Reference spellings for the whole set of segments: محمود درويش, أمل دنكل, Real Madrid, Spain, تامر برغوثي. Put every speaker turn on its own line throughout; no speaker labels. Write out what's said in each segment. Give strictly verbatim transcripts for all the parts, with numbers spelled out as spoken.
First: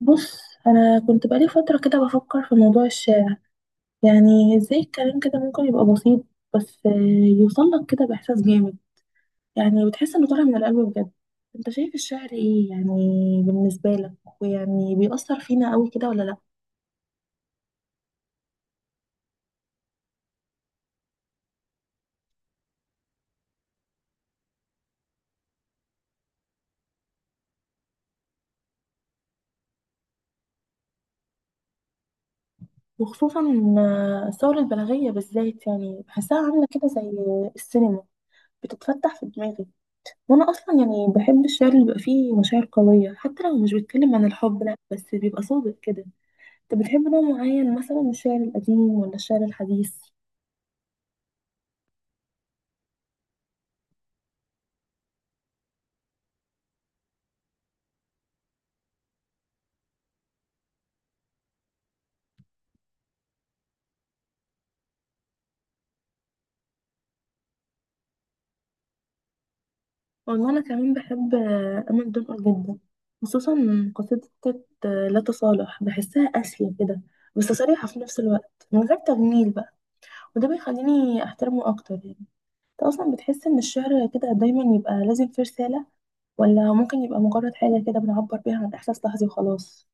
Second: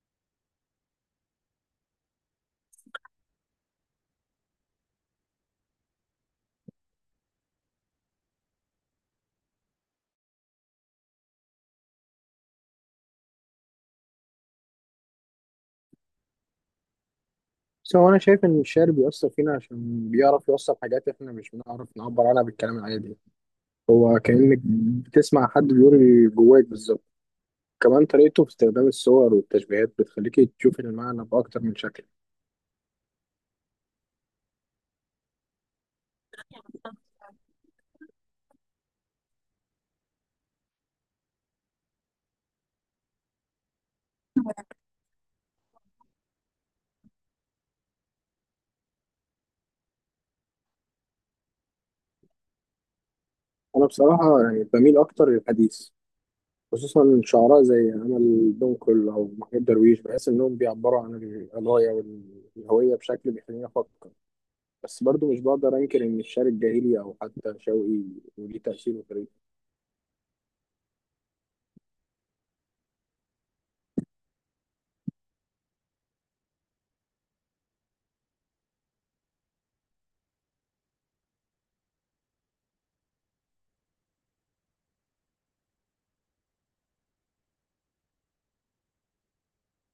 بص، انا كنت بقالي فتره كده بفكر في موضوع الشعر. يعني ازاي الكلام كده ممكن يبقى بسيط، بس آه، يوصل لك كده باحساس جامد. يعني بتحس انه طالع من القلب بجد. انت شايف الشعر ايه يعني؟ بالنسبه لك، ويعني بيأثر فينا قوي كده ولا لا؟
بس هو أنا شايف إن الشعر بيأثر فينا عشان بيعرف يوصل حاجات إحنا مش بنعرف نعبر عنها بالكلام العادي. هو كأنك بتسمع حد بيقول اللي جواك بالظبط. كمان طريقته في استخدام الصور والتشبيهات بتخليكي تشوفي المعنى بأكتر من شكل.
وخصوصا آه، الثوره البلاغيه بالذات، يعني بحسها عامله كده زي السينما بتتفتح في دماغي. وانا اصلا يعني بحب الشعر اللي بيبقى فيه مشاعر قويه، حتى لو مش بيتكلم عن الحب لا، بس بيبقى صادق كده. انت بتحب نوع معين مثلا من الشعر القديم ولا الشعر الحديث؟
أنا بصراحة يعني بميل أكتر للحديث، خصوصا شعراء زي أمل دنكل أو محمود درويش. بحس إنهم بيعبروا عن القضايا والهوية بشكل بيخليني أفكر. بس برضه مش بقدر أنكر إن الشعر الجاهلي أو حتى شوقي وليه تأثير وطريقته.
والله انا كمان بحب آه، امل دنقل جدا. خصوصا قصيدة آه، لا تصالح، بحسها قاسية كده بس صريحة في نفس الوقت من غير تجميل بقى. وده بيخليني احترمه اكتر يعني. انت اصلا بتحس ان الشعر كده دايما يبقى لازم فيه رسالة، ولا ممكن يبقى مجرد حاجة كده بنعبر بيها عن احساس لحظي وخلاص؟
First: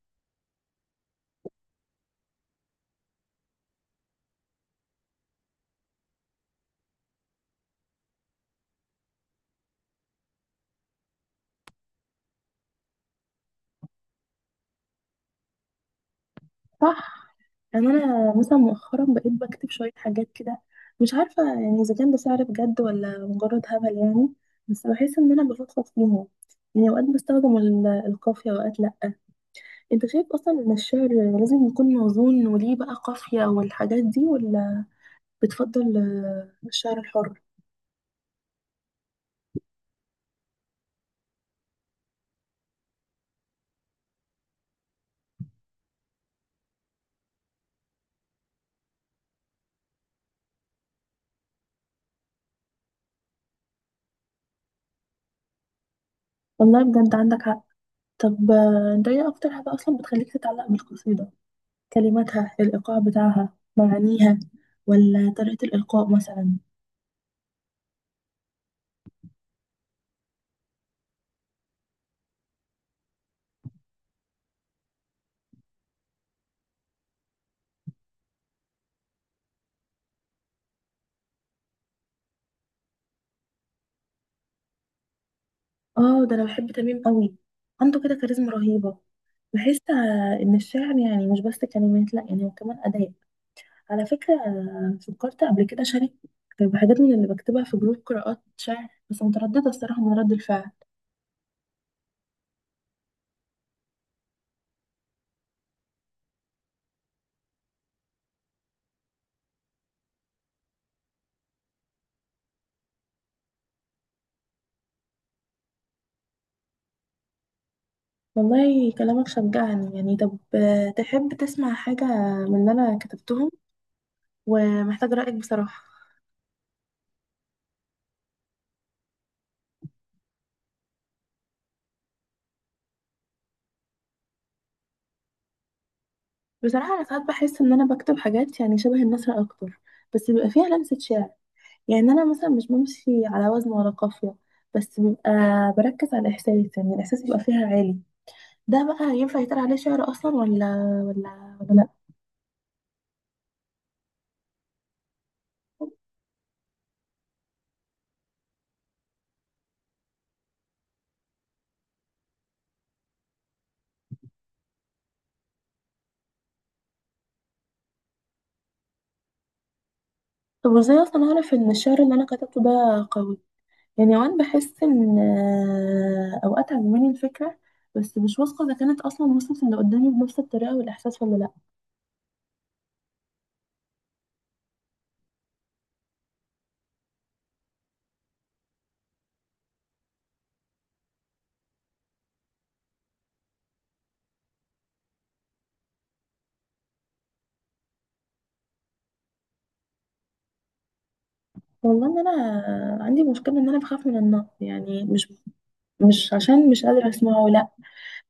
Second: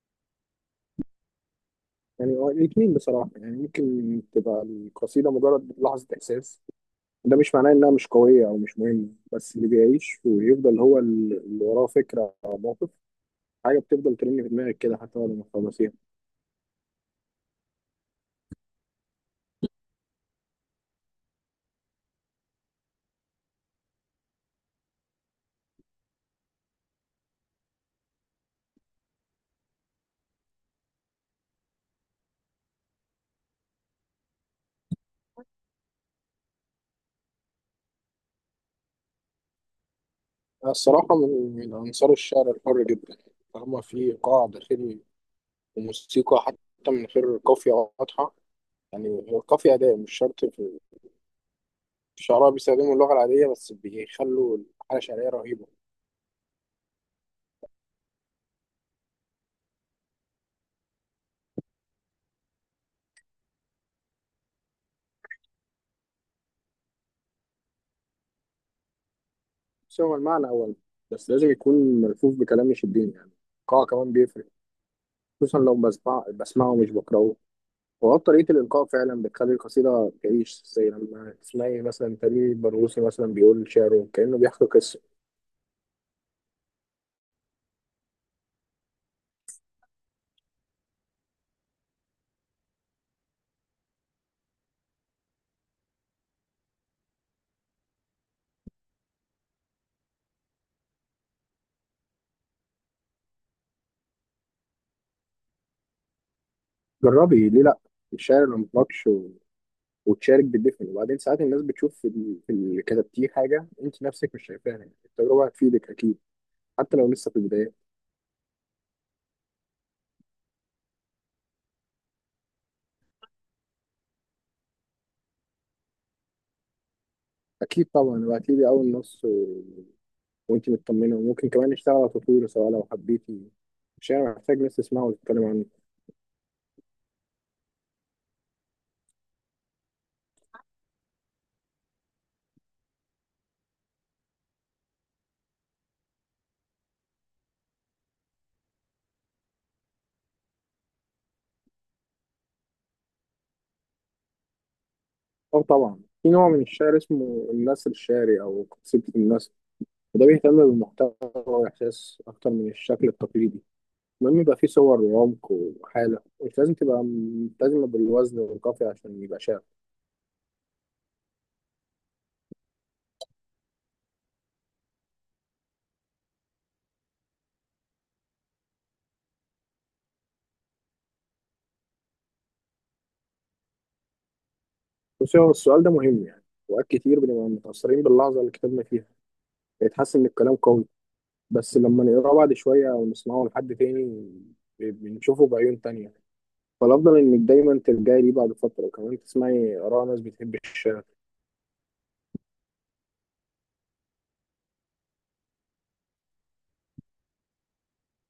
يعني هو الاثنين بصراحة، يعني ممكن تبقى القصيدة مجرد لحظة إحساس. ده مش معناه إنها مش قوية أو مش مهمة. بس اللي بيعيش ويفضل هو ال- اللي وراه فكرة أو موقف، حاجة بتفضل ترن في دماغك كده حتى بعد ما تخلصيها.
صح. يعني انا مثلا مؤخرا بقيت بكتب شويه حاجات كده، مش عارفه يعني اذا كان ده سعر بجد ولا مجرد هبل يعني. بس بحس ان انا بفضفض فيهم. يعني اوقات بستخدم ال- القافيه واوقات لا. انت شايف اصلا ان الشعر لازم يكون موزون وليه بقى قافيه والحاجات دي، ولا بتفضل آه، الشعر الحر؟
أنا الصراحة من من أنصار الشعر الحر جدا، طالما في إيقاع داخلي وموسيقى حتى من غير قافية واضحة. يعني هو القافية أداة مش شرط. في في شعراء بيستخدموا اللغة العادية بس بيخلوا الحالة شعرية رهيبة.
والله بجد عندك حق. طب آه، انت ايه اكتر حاجه اصلا بتخليك تتعلق بالقصيده؟ كلماتها، الايقاع بتاعها، معانيها، ولا طريقه الالقاء مثلا؟
بس هو المعنى أول، بس لازم يكون ملفوف بكلام يشدني يعني. الإيقاع كمان بيفرق، خصوصا لو بسمع بسمعه مش بقرأه. وهو طريقة الإلقاء فعلا بتخلي القصيدة تعيش، زي لما تسمعي مثلا تامر برغوثي مثلا بيقول شعره كأنه بيحكي قصة.
اه، ده انا بحب تميم قوي. عنده كده كاريزما رهيبة. بحس آه، ان الشعر يعني مش بس كلمات لا، يعني هو كمان اداء. على فكرة آه، فكرت قبل كده شارك بحاجات من اللي بكتبها في جروب قراءات شعر، بس مترددة الصراحة من رد الفعل.
جربي ليه لأ؟ الشعر لما مطلقش و... وتشارك بالدفن، وبعدين ساعات الناس بتشوف في ال- في اللي كتبتيه حاجة أنت نفسك مش شايفاها. يعني التجربة هتفيدك أكيد، حتى لو لسه في البداية.
والله كلامك شجعني يعني. طب آه، تحب تسمع حاجة من اللي انا كتبتهم ومحتاج رأيك بصراحة؟
أكيد طبعا، وهتيجي أول نص وانت مطمنه، وممكن كمان نشتغل على تطويره سواء لو حبيتي. الشعر محتاج ناس تسمعه وتتكلم عنه.
بصراحة انا ساعات بحس ان انا بكتب حاجات يعني شبه النثر اكتر، بس بيبقى فيها لمسة شعر. يعني انا مثلا مش بمشي على وزن ولا قافيه، بس بيبقى بركز على الاحساس، يعني الاحساس يبقى فيها عالي. ده بقى ينفع يتقال عليه شعر اصلا ولا ولا ولا لا؟
اه طبعا، في نوع من الشعر اسمه النثر الشعري او قصيدة النثر، وده بيهتم بالمحتوى والاحساس اكتر من الشكل التقليدي. المهم يبقى فيه صور وعمق وحاله، مش لازم تبقى ملتزمه بالوزن والقافيه عشان يبقى شعر.
طب وازاي اصلا اعرف ان الشعر اللي انا كتبته ده قوي؟ يعني اوقات بحس ان آه، اوقات عجباني الفكره، بس مش واثقه اذا كانت اصلا وصلت اللي قدامي بنفس الطريقه والاحساس ولا لا.
بصي، هو السؤال ده مهم يعني. وقت كتير بنبقى متاثرين باللحظه اللي كتبنا فيها، بيتحس ان الكلام قوي، بس لما نقراه بعد شويه او نسمعه لحد تاني بنشوفه بعيون تانية. فالأفضل إنك دايما ترجعي ليه بعد فترة، وكمان تسمعي آراء ناس بتحب الشعر.
والله ان انا عندي مشكله، ان انا بخاف من النقد، يعني مش مش عشان مش قادره اسمعه لا،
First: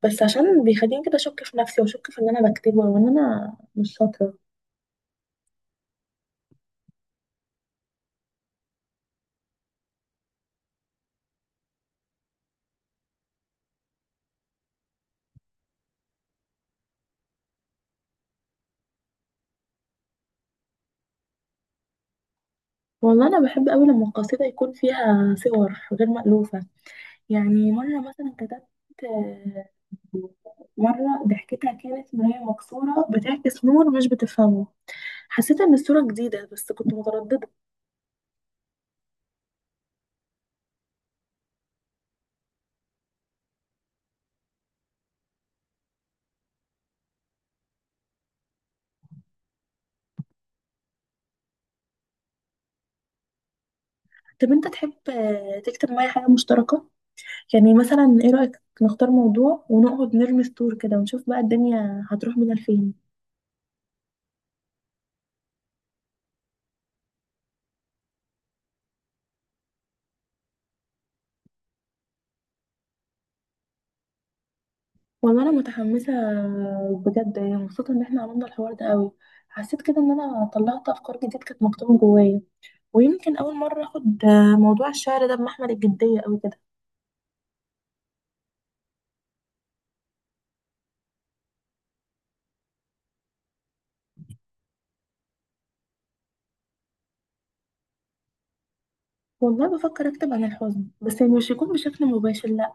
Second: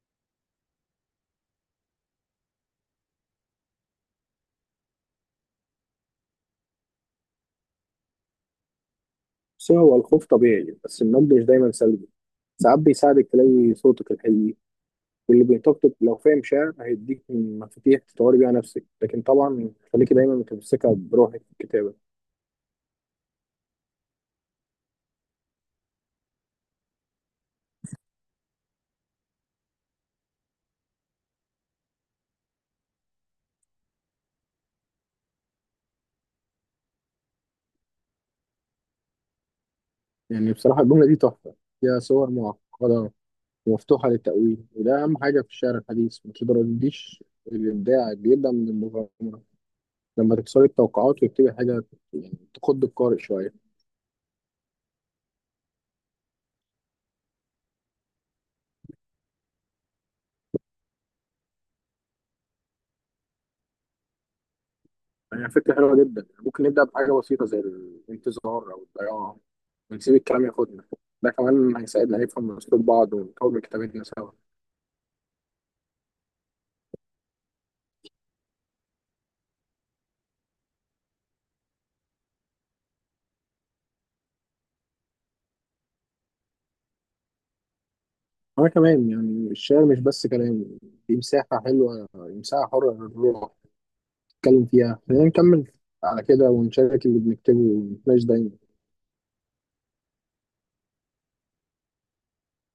بس عشان بيخليني كده اشك في نفسي واشك في اللي انا بكتبه وان انا مش شاطره.
بس هو الخوف طبيعي، بس النقد مش دايما سلبي. ساعات بيساعدك تلاقي صوتك الحقيقي، واللي بينتقدك لو فاهم شعر هيديك مفاتيح تطوري بيها نفسك. لكن طبعا خليكي دايما متمسكة بروحك في الكتابة.
والله انا بحب قوي لما القصيده يكون فيها صور غير مألوفه. يعني مره مثلا كتبت، آه، مره ضحكتها كانت مرايه مكسوره بتعكس نور مش بتفهمه. حسيت ان الصوره جديده بس كنت متردده.
يعني بصراحة الجملة دي تحفة، فيها صور معقدة ومفتوحة للتأويل، وده أهم حاجة في الشعر الحديث. ما ترديش، الإبداع بيبدأ من المغامرة، لما تكسري التوقعات وتكتبي حاجة يعني تخض القارئ شوية.
طب انت تحب آه، تكتب معايا حاجه مشتركه؟ يعني مثلا ايه رأيك نختار موضوع ونقعد نرمي سطور كده ونشوف بقى الدنيا هتروح بينا لفين؟
يعني فكرة حلوة جدا. يعني ممكن نبدأ بحاجة بسيطة زي الانتظار أو الضياع، ونسيب الكلام ياخدنا. ده كمان هيساعدنا نفهم أسلوب بعض ونطور من كتابتنا سوا.
والله انا متحمسه بجد، يعني مبسوطه ان احنا عملنا الحوار ده قوي. حسيت كده ان انا طلعت افكار جديده كانت مكتومه جوايا. ويمكن اول مره اخد موضوع الشعر ده بمحمل الجديه قوي كده.
أنا كمان، يعني الشعر مش بس كلام، دي مساحة حلوة، مساحة حرة للروح نتكلم فيها. خلينا نكمل على كده ونشارك اللي بنكتبه ونتناقش دايما.
والله بفكر اكتب عن الحزن، بس يعني مش يكون بشكل مباشر لا،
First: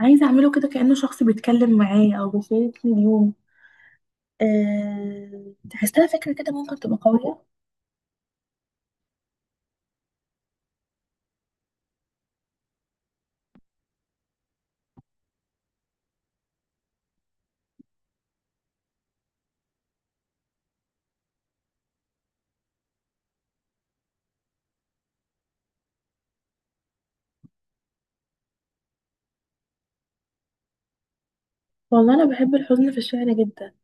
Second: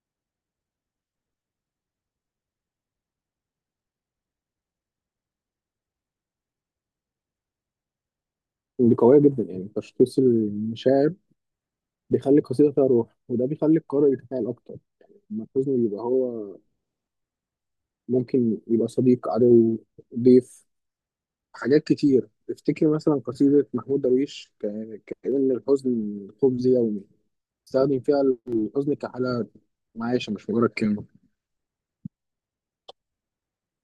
عايزه اعمله كده كانه شخص بيتكلم معايا او بيشاركني اليوم. أه... تحسها فكره كده ممكن تبقى قويه؟
دي قوية جدا، يعني تشخيص المشاعر بيخلي القصيدة فيها روح، وده بيخلي القارئ يتفاعل أكتر. لما الحزن يبقى هو، ممكن يبقى صديق، عدو، ضيف، حاجات كتير. افتكر مثلا قصيدة محمود درويش ك- كأن الحزن خبز يومي، استخدم فيها الحزن كحالة معيشة مش مجرد كلمة.
والله انا بحب الحزن في الشعر جدا.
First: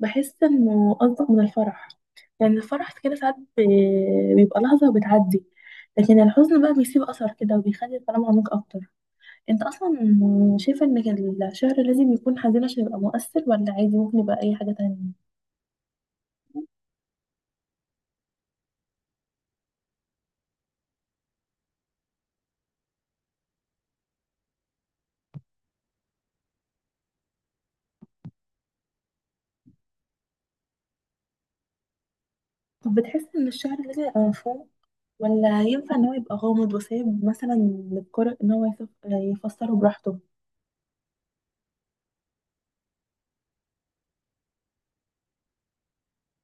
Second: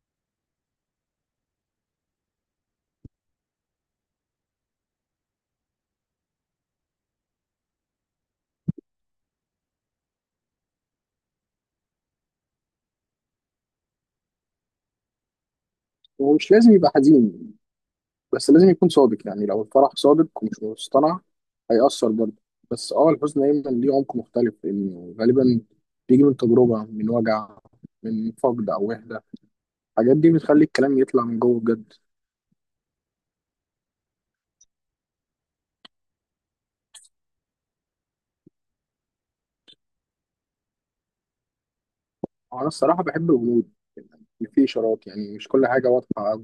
بحس انه انطق من الفرح. يعني الفرح كده ساعات ب- بيبقى لحظة وبتعدي، لكن الحزن بقى بيسيب أثر كده وبيخلي الكلام عميق أكتر. أنت أصلا شايفة إن الشعر لازم يكون حزين عشان يبقى مؤثر، ولا عادي ممكن يبقى أي حاجة تانية؟
ومش لازم يبقى حزين، بس لازم يكون صادق. يعني لو الفرح صادق ومش مصطنع هيأثر برضه. بس اه الحزن دايما ليه عمق مختلف، لأنه غالبا بيجي من تجربة، من وجع، من فقد أو وحدة. الحاجات دي بتخلي الكلام يطلع من جوه بجد.
طب بتحس إن الشعر لازم يبقى مفهوم، ولا ينفع إن هو يبقى غامض وسايب مثلا للقارئ إن هو يف- يفسره براحته؟
أنا الصراحة بحب الغموض، يعني في إشارات، يعني مش كل حاجة واضحة.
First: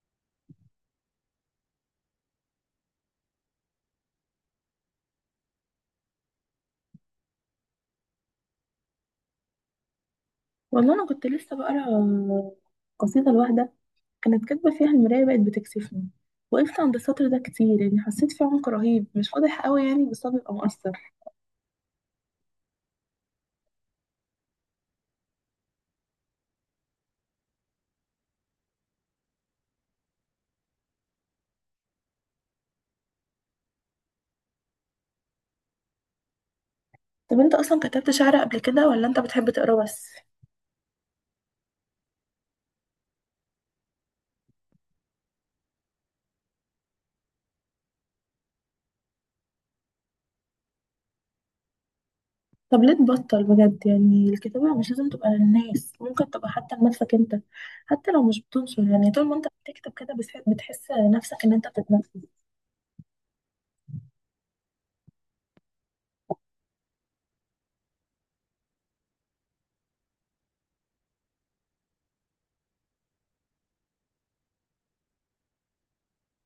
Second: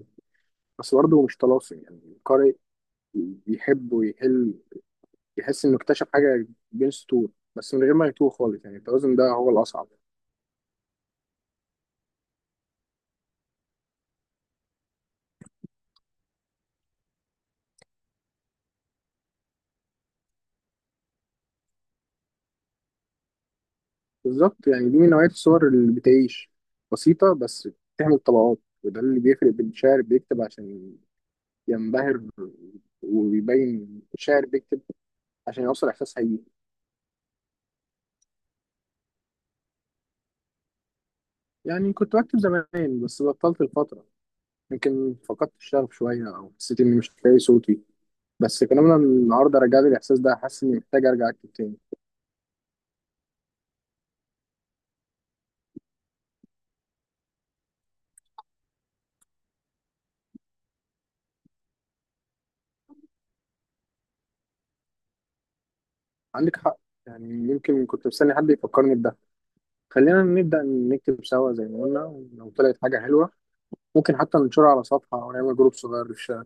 بس برضه هو مش طلاسم. يعني قارئ بيحب ويحل، يحس انه اكتشف حاجه بين سطور، بس من غير ما يتوه خالص. يعني التوازن ده هو الاصعب.
والله أنا كنت لسه بقرا قصيدة لواحدة، كانت كاتبة فيها المراية بقت بتكسفني. وقفت عند السطر ده كتير، يعني حسيت فيه عمق رهيب، مش واضح قوي يعني بس هو بيبقى مؤثر.
بالظبط، يعني دي من نوعيه الصور اللي بتعيش، بسيطه بس بتعمل طبقات. وده اللي بيفرق بين شاعر بيكتب عشان ينبهر ويبين، شاعر بيكتب عشان يوصل احساس حقيقي.
طب انت اصلا كتبت شعر قبل كده ولا انت بتحب تقرا بس؟
يعني كنت بكتب زمان بس بطلت الفتره، يمكن فقدت الشغف شويه او حسيت اني مش لاقي صوتي. بس كلامنا النهارده رجع لي الاحساس ده، حاسس اني محتاج ارجع اكتب تاني.
طب ليه تبطل بجد؟ يعني الكتابة مش لازم تبقى للناس، ممكن تبقى حتى لنفسك انت. حتى لو مش بتنشر، يعني طول ما انت بتكتب كده بس- بتحس نفسك ان انت بتتنفس.
عندك حق، يعني يمكن كنت مستني حد يفكرني بده. خلينا نبدأ نكتب سوا زي ما قلنا، ولو طلعت حاجة حلوة ممكن حتى ننشرها على صفحة أو نعمل جروب صغير في الشارع.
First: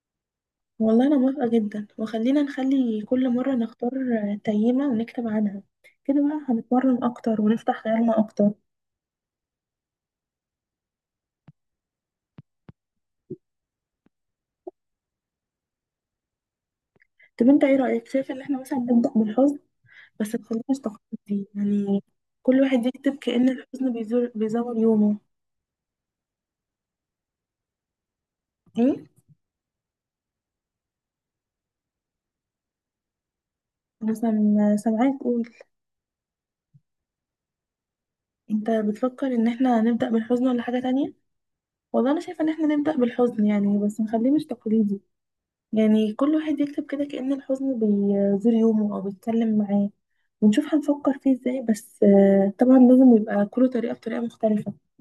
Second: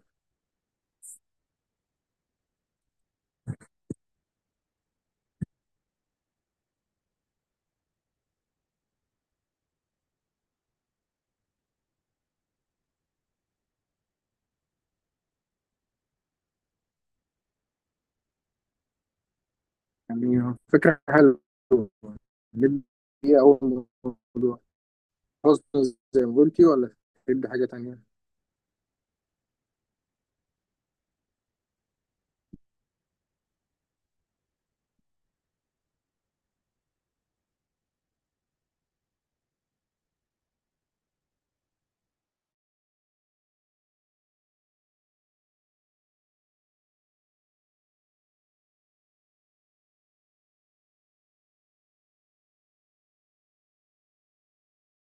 والله انا موافقة جدا. وخلينا نخلي كل مرة نختار تيمة ونكتب عنها. كده بقى هنتمرن اكتر ونفتح خيالنا اكتر. طب انت ايه رأيك، شايف ان احنا مثلا نبدأ بالحزن؟ بس
يعني
متخليناش
فكرة حلوة.
تقليدي يعني، كل
نبدأ،
واحد يكتب
إيه
كأن
أول
الحزن بيزور
موضوع؟
بيزور يومه.
غصب زي ما قلتي ولا تبدأ حاجة تانية؟
ايه؟ مثلا سامعاك تقول انت بتفكر ان احنا نبدأ بالحزن ولا حاجة تانية. والله انا شايفة ان احنا نبدأ بالحزن، يعني بس نخليه مش تقليدي. يعني كل واحد يكتب كده كأن الحزن بيزور يومه او بيتكلم معاه، ونشوف هنفكر فيه ازاي. بس آه، طبعا لازم يبقى كل طريقة بطريقة مختلفة.